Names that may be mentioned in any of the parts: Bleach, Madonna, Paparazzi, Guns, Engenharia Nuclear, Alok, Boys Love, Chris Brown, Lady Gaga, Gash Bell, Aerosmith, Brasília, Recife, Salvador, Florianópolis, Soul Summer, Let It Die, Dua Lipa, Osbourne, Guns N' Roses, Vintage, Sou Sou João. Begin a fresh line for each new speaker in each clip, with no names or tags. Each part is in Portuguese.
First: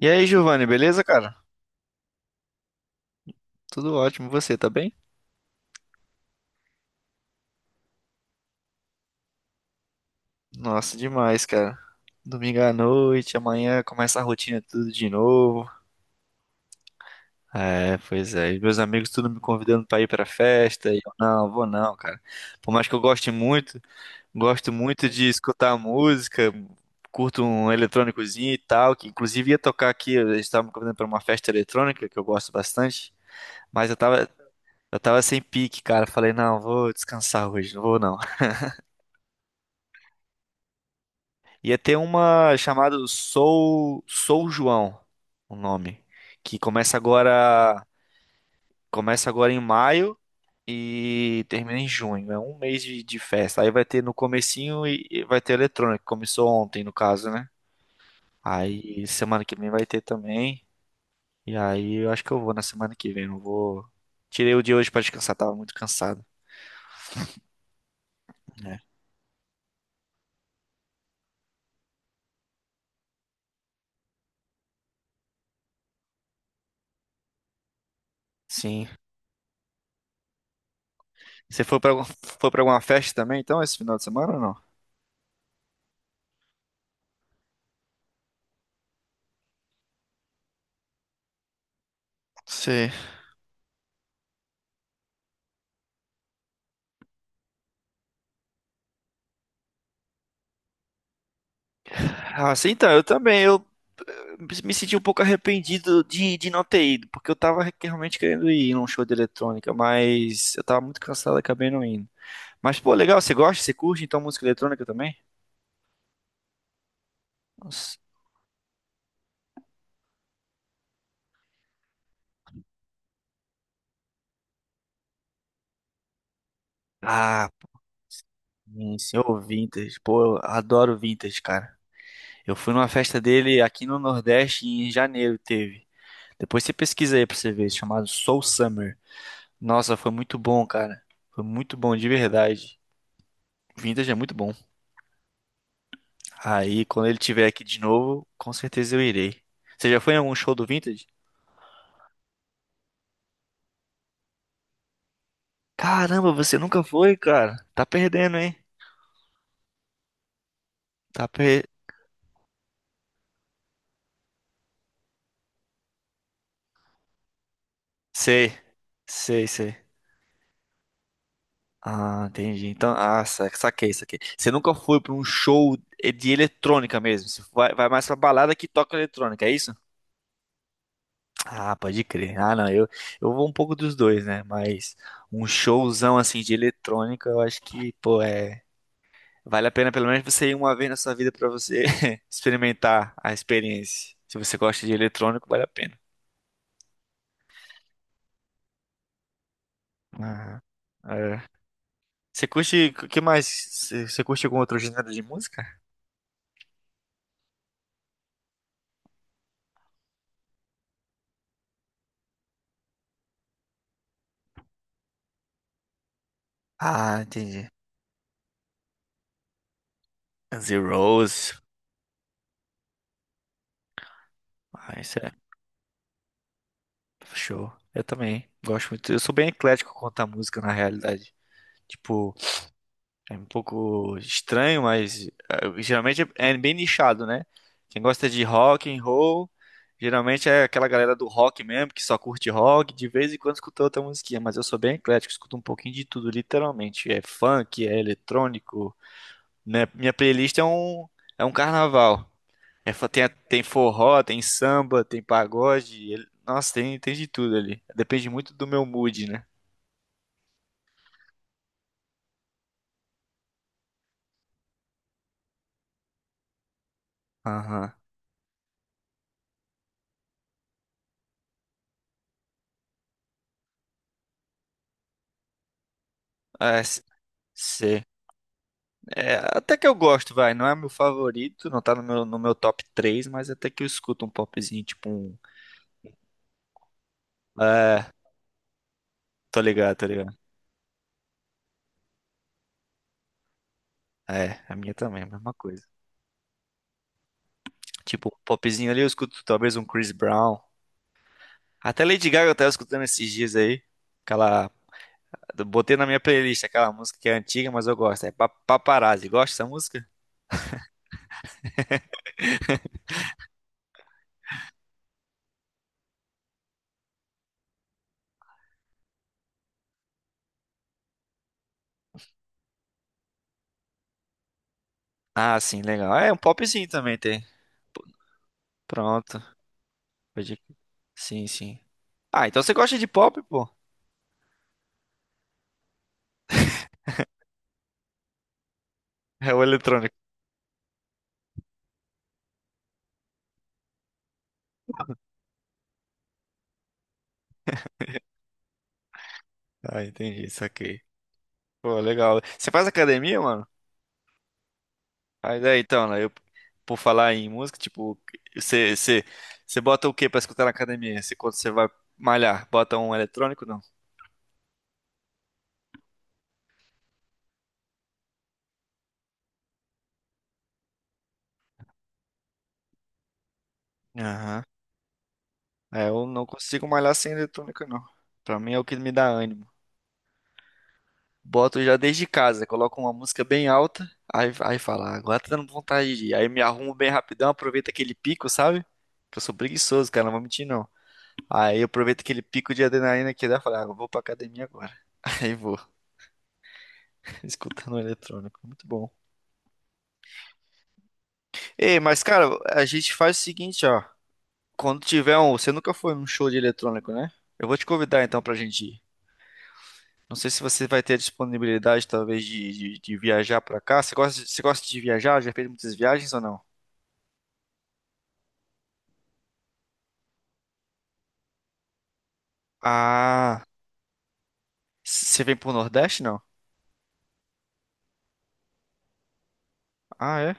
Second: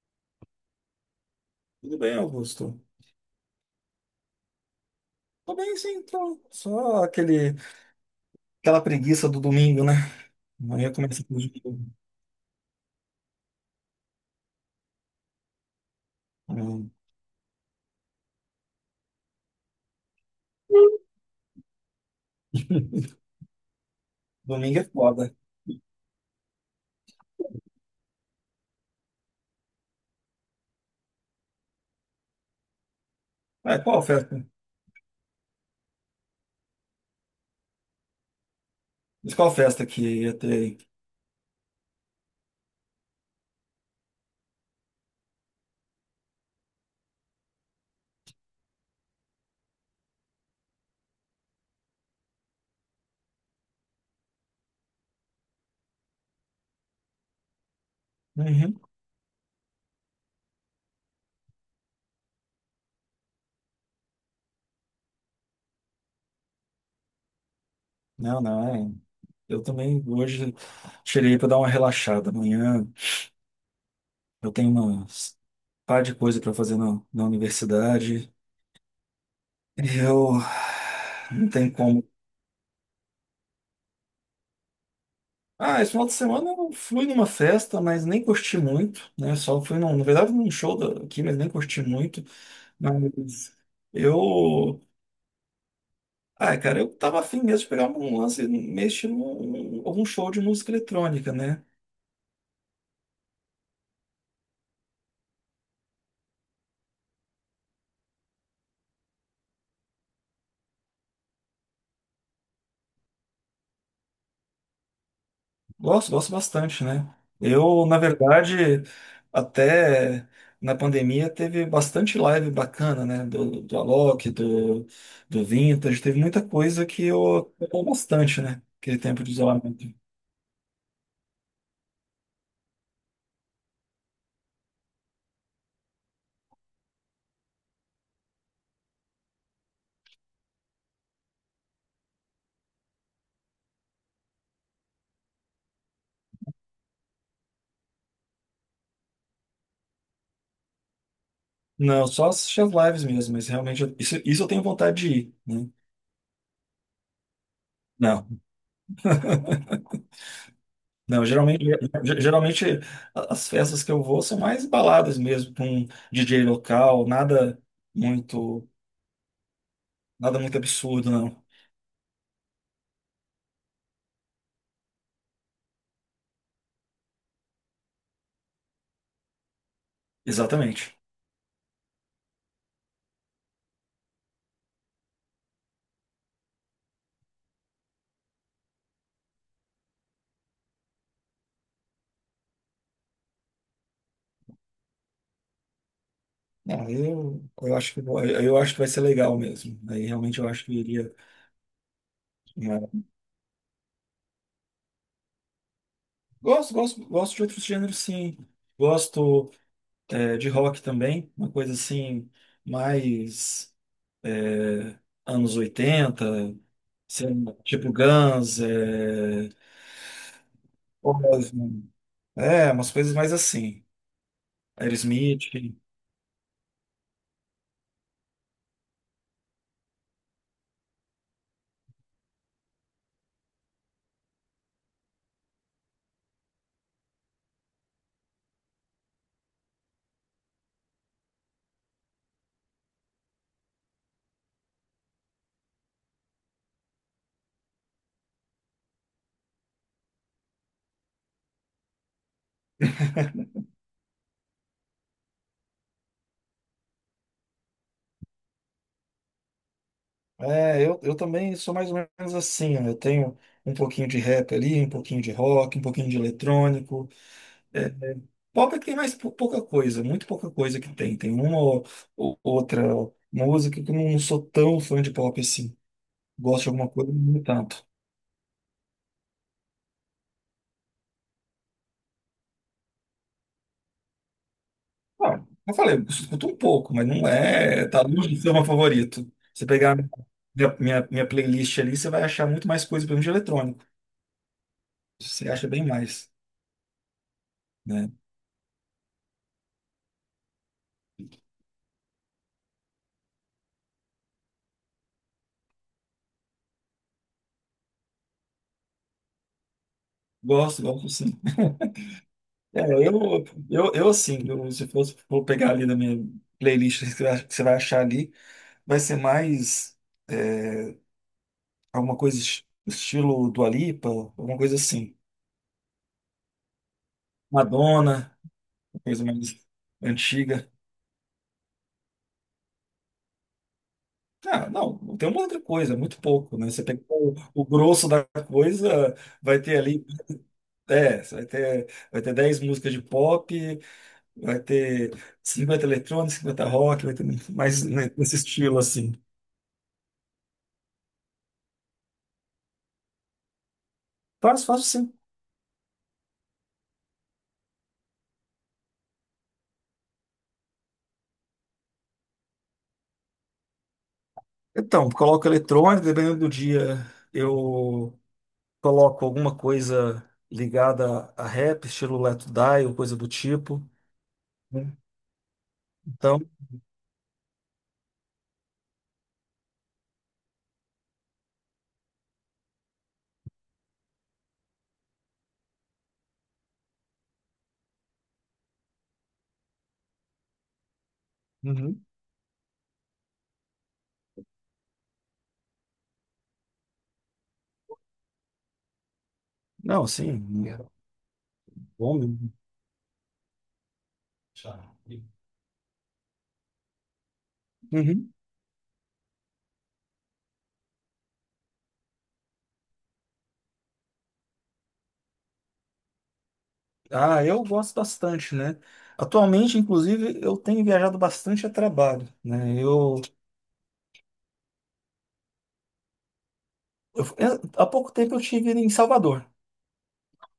E aí, Giovanni, beleza, cara?
Tudo bem, Augusto?
Tudo ótimo, você tá bem?
Tô bem, sim, tô. Aquela preguiça do domingo, né? Amanhã
Nossa,
começa tudo
demais,
de
cara.
novo.
Domingo à noite, amanhã começa a rotina tudo de novo.
Hum.
É, pois é. E meus amigos tudo me convidando pra ir pra festa. E eu, não, vou não, cara. Por mais que eu goste muito, gosto
Domingo é
muito de
foda.
escutar música, curto um eletrônicozinho e tal, que inclusive ia tocar aqui, eles estavam me convidando pra uma festa eletrônica, que eu gosto bastante,
Ah,
mas eu
qual
tava,
festa?
eu tava sem pique, cara. Falei, não, vou descansar hoje, não vou não.
Mas qual festa que ia ter aí?
Ia ter uma chamada Sou João, o nome, que começa agora em maio e termina em junho. É um mês de festa. Aí vai ter no comecinho e vai ter eletrônico, que começou ontem no caso, né?
Uhum.
Aí semana que vem vai ter também. E aí eu acho que eu vou na semana que vem, não vou. Tirei o dia hoje pra descansar, tava muito cansado,
Não, não,
né?
é. Eu também hoje tirei para dar uma relaxada. Amanhã eu tenho umas par de coisa para fazer na universidade.
Sim.
E eu não
Você
tenho como.
foi para alguma festa também, então, esse final de semana ou não?
Ah, esse final de semana eu fui numa festa, mas nem curti muito, né? Só fui, num, na verdade, num show da- aqui, mas nem curti muito.
Sim.
Mas eu. Ah, cara, eu tava afim mesmo de pegar um lance, mexer num algum show de música eletrônica, né?
Ah, sim, então, eu também, eh, me senti um pouco arrependido de não ter ido, porque eu tava realmente querendo ir num show de eletrônica, mas eu tava muito cansado e acabei não indo. Mas, pô, legal, você gosta, você curte, então, música eletrônica também?
Gosto, gosto bastante, né? Eu,
Nossa.
na verdade, até na pandemia teve bastante live bacana, né? Do Alok, do Vintage, teve muita coisa que
Ah,
eu
pô,
acompanhei bastante, né?
sim,
Aquele tempo de
senhor
isolamento.
Vintage, pô, eu adoro Vintage, cara. Eu fui numa festa dele aqui no Nordeste em janeiro, teve. Depois você pesquisa aí pra você ver, chamado Soul Summer. Nossa, foi muito bom, cara. Foi muito bom, de verdade. Vintage é muito bom. Aí, quando ele tiver aqui de novo, com certeza eu irei. Você já foi em algum show do Vintage?
Não, só assistir as lives mesmo, mas realmente isso, isso eu tenho vontade de ir, né?
Caramba, você nunca foi, cara. Tá
Não.
perdendo, hein?
Não,
Tá per...
geralmente, ge- Geralmente as festas que eu vou são mais baladas mesmo, com DJ local,
Sei,
muito,
sei, sei.
nada muito absurdo, não.
Ah, entendi. Então, ah, saquei, saquei. Você nunca foi pra um show de eletrônica mesmo. Você vai mais pra balada que toca eletrônica, é isso?
Exatamente.
Ah, pode crer. Ah, não, eu vou um pouco dos dois, né? Mas um showzão assim de eletrônica, eu acho que, pô, é. Vale a pena pelo menos você ir uma vez na sua vida pra você experimentar a experiência. Se você gosta de eletrônico, vale a pena.
Não, eu acho que vou- eu acho que vai ser legal mesmo. Aí realmente eu
Ah,
acho que eu iria,
é. Você
né?
curte, o que mais? Você curte algum outro gênero de música?
Gosto, gosto de outros gêneros, sim. Gosto, é, de rock também, uma coisa assim mais, é, anos oitenta,
Ah,
sei lá,
entendi.
tipo Guns, é,
Guns N' Roses.
Osbourne, é, umas coisas mais assim.
Ah, isso é
Aerosmith.
show. Eu também gosto muito. Eu sou bem eclético quanto à música, na realidade. Tipo, é um pouco estranho, mas geralmente é bem nichado, né? Quem gosta de rock and roll, geralmente é aquela galera do rock mesmo, que só curte rock, de vez em quando escuta outra musiquinha, mas eu sou bem eclético, escuto um pouquinho de tudo, literalmente. É funk, é eletrônico, né? Minha playlist é um carnaval. É, tem, tem forró, tem samba, tem pagode, nossa, tem de tudo ali. Depende muito do meu mood, né?
É, eu também sou mais ou menos assim. Ó, eu tenho um pouquinho de rap ali, um pouquinho de rock, um pouquinho de eletrônico. É,
Aham.
é, Pop é que tem pouca coisa, muito pouca coisa que tem. Tem uma ou outra música que eu não sou tão fã de pop assim. Gosto de
É,
alguma coisa, mas não tanto.
sei. É, até que eu gosto, vai. Não é meu favorito, não tá no meu, top três, mas até que eu escuto um popzinho, tipo um.
Ah, eu falei, eu escuto um pouco, mas não é.
É,
Tá longe de ser o meu favorito.
tô
Você
ligado,
pegar
tô ligado.
minha playlist ali, você vai achar muito mais coisa, pelo menos de eletrônico.
É, a minha também, a
Você
mesma
acha bem
coisa.
mais, né?
Tipo, um popzinho ali eu escuto talvez um Chris Brown. Até Lady Gaga eu tava escutando esses dias aí. Aquela. Botei na minha playlist aquela música que é antiga, mas eu gosto. É Paparazzi. Gosta dessa música?
Gosto, gosto sim. É, eu, eu assim, eu, se fosse for pegar ali na minha playlist, que você vai achar ali, vai ser mais, é, alguma coisa estilo Dua Lipa, alguma coisa assim.
Ah, sim, legal. É, um popzinho também tem. P-
Madonna, coisa
Pronto.
mais
Pode-
antiga.
Sim, sim. Ah, então você gosta de pop, pô?
Ah, não, não tem uma outra coisa, é muito pouco, né? Você pegar o grosso da coisa,
É
vai
o
ter ali,
eletrônico.
é, vai ter 10 músicas de pop, vai ter 50 eletrônicos, 50 rock, vai ter mais nesse estilo assim.
Ah, entendi, saquei. Pô, legal. Você faz academia, mano?
Faz, faço sim.
Aí, daí, então, né? Por falar em música, tipo, você, você, você bota o que pra escutar na academia? Você, quando você vai malhar, bota um eletrônico, não?
Então, coloco eletrônico, dependendo do dia, eu coloco alguma coisa ligada a rap, estilo Let It Die ou coisa do tipo,
Aham.
né?
É, eu
Então,
não consigo malhar sem eletrônica, não. Pra mim é o que me dá ânimo. Boto já desde casa, coloco uma música bem alta, aí fala, "Ah, agora tá dando vontade de ir. Aí me arrumo bem rapidão, aproveito aquele pico, sabe? Que eu sou preguiçoso, cara, não vou mentir, não. Aí eu
uhum.
aproveito aquele pico de adrenalina que dá, falo, ah, eu vou pra academia agora. Aí vou. Escutando o eletrônico, muito bom.
Não, sim,
Ei,
bom
mas cara,
mesmo.
a gente faz o seguinte, ó. Quando tiver um, você nunca foi num show de eletrônico, né? Eu vou te convidar
Uhum.
então pra gente ir. Não sei se você vai ter a disponibilidade, talvez, de viajar pra cá. Você gosta, você gosta de viajar? Já fez muitas viagens ou não?
Ah, eu gosto bastante, né? Atualmente, inclusive, eu tenho viajado bastante a trabalho, né?
Ah, você vem pro Nordeste, não?
Há pouco tempo eu estive em Salvador.
Ah, é?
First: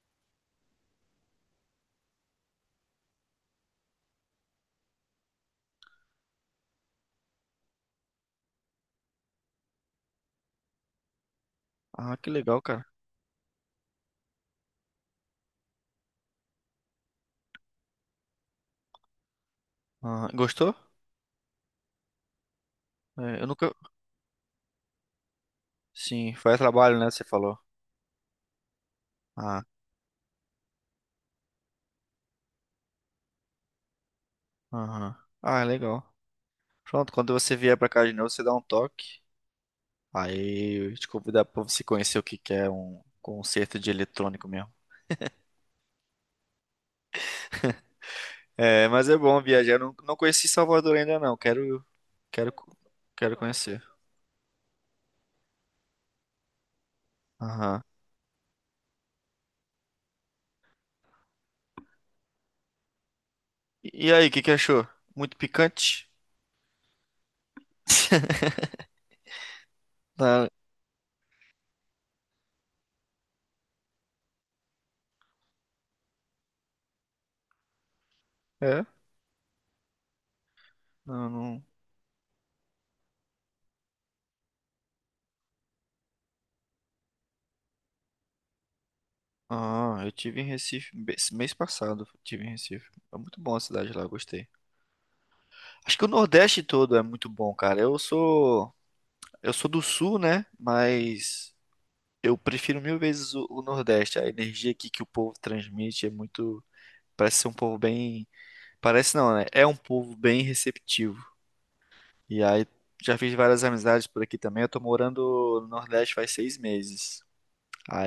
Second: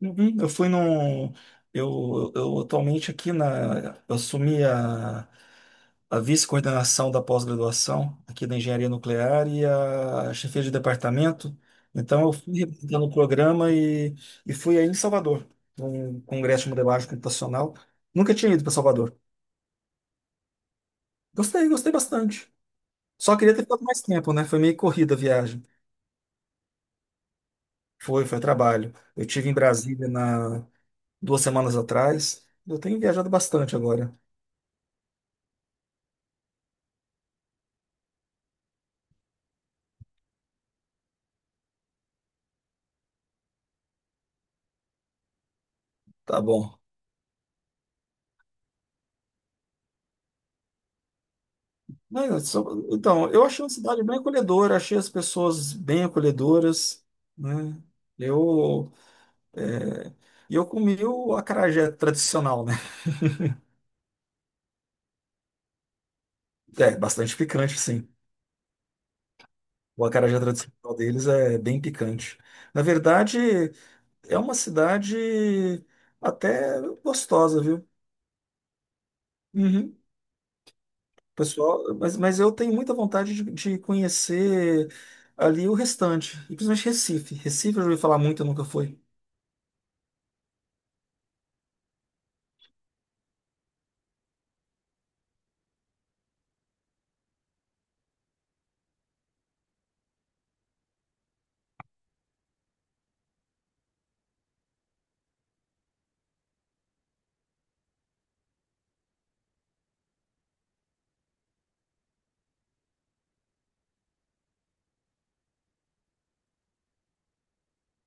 Uhum. Eu atualmente aqui na, eu assumi a vice-coordenação da pós-graduação aqui da Engenharia Nuclear e a chefia de departamento.
Ah,
Então,
que
eu fui
legal, cara.
representando o programa e fui aí em Salvador, num congresso de modelagem computacional. Nunca tinha ido para Salvador.
Ah, gostou?
Gostei, gostei bastante. Só
É, eu
queria ter
nunca.
ficado mais tempo, né? Foi meio corrida a viagem.
Sim, foi a trabalho, né? Você falou.
Foi, foi trabalho. Eu tive em
Ah,
Brasília na duas semanas atrás. Eu tenho viajado bastante agora.
aham. Ah, legal. Pronto, quando você vier pra cá de novo, você dá um toque. Aí eu te convidar pra você conhecer o que que é um concerto de eletrônico mesmo.
Tá bom.
É, mas é bom viajar. Eu Não, não conheci Salvador ainda não. Quero, quero,
Então,
quero
eu achei uma
conhecer.
cidade bem acolhedora, achei as pessoas bem acolhedoras,
Aham.
né? Eu, é, e eu comi o acarajé tradicional, né?
E aí, o que que achou? Muito picante?
É, bastante picante, sim. O acarajé
Tá,
tradicional deles é bem picante. Na verdade, é uma cidade até gostosa, viu?
é?
Uhum.
Não, não.
Pessoal, mas eu tenho muita vontade de conhecer ali o restante, e principalmente Recife. Recife eu já ouvi falar muito, eu nunca fui.
Ah, eu tive em Recife esse mês passado. Eu tive em Recife. É muito bom a cidade lá, eu gostei. Acho que o Nordeste todo é muito bom, cara. Eu sou do Sul, né? Mas eu prefiro mil vezes o Nordeste. A energia aqui que o povo transmite é muito. Parece ser um povo bem. Parece não, né? É um povo bem receptivo. E aí já fiz várias amizades por aqui também. Eu tô morando no Nordeste faz 6 meses.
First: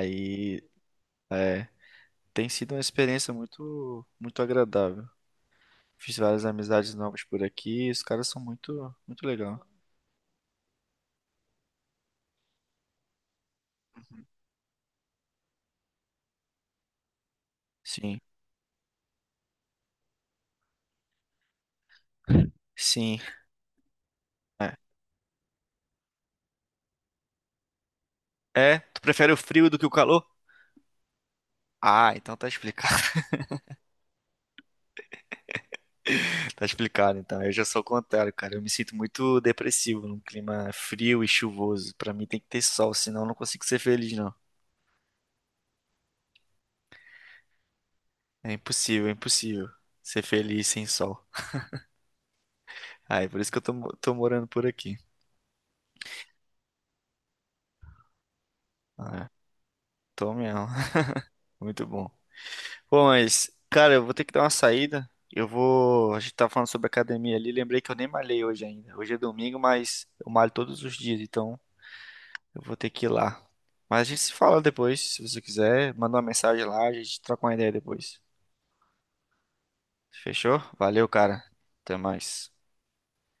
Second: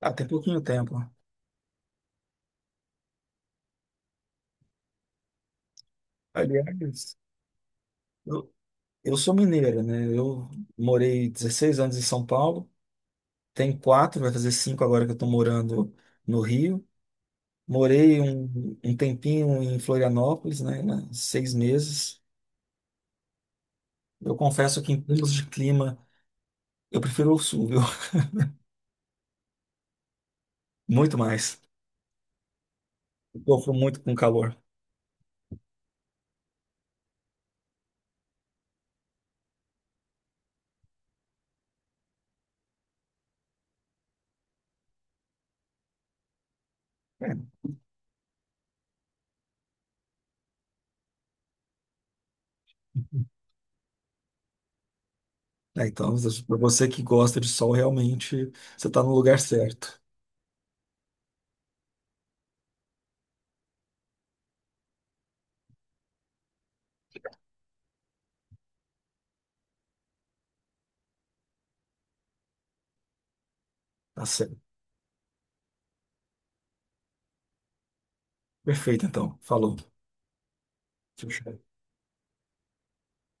Até pouquinho tempo.
é, tem sido uma experiência muito, muito agradável. Fiz várias amizades
Aliás,
novas por aqui. Os caras são
eu,
muito,
eu
muito
sou
legal.
mineira, né? Eu morei 16 anos em São Paulo, tem quatro, vai fazer cinco agora que eu estou morando no Rio.
Sim,
Morei um tempinho em Florianópolis, né? Né, 6 meses.
sim.
Eu
É.
confesso que em termos de clima, eu prefiro o sul, viu?
É? Tu prefere o frio do que o calor?
Muito mais.
Ah, então tá explicado.
Eu sofro muito com calor.
Tá explicado, então. Eu já sou o contrário, cara. Eu me sinto muito depressivo num clima frio e chuvoso. Pra mim tem que ter sol, senão eu não consigo ser feliz, não.
É.
É impossível ser feliz sem sol. Ah, é por isso que eu tô morando por aqui.
É, então, para você que gosta de sol, realmente você está no
Ah, é.
lugar certo.
Tô mesmo. Muito bom. Bom, mas, cara, eu vou ter que dar uma saída. Eu vou. A gente tava falando sobre academia ali. Lembrei que eu nem malhei hoje ainda. Hoje é domingo, mas eu malho todos os dias, então. Eu vou ter que ir lá. Mas a gente
Tá
se fala
certo.
depois, se você quiser. Manda uma mensagem lá, a gente troca uma ideia depois.
Perfeito, então. Falou.
Fechou? Valeu,
Tchau,
cara.
tchau.
Até mais.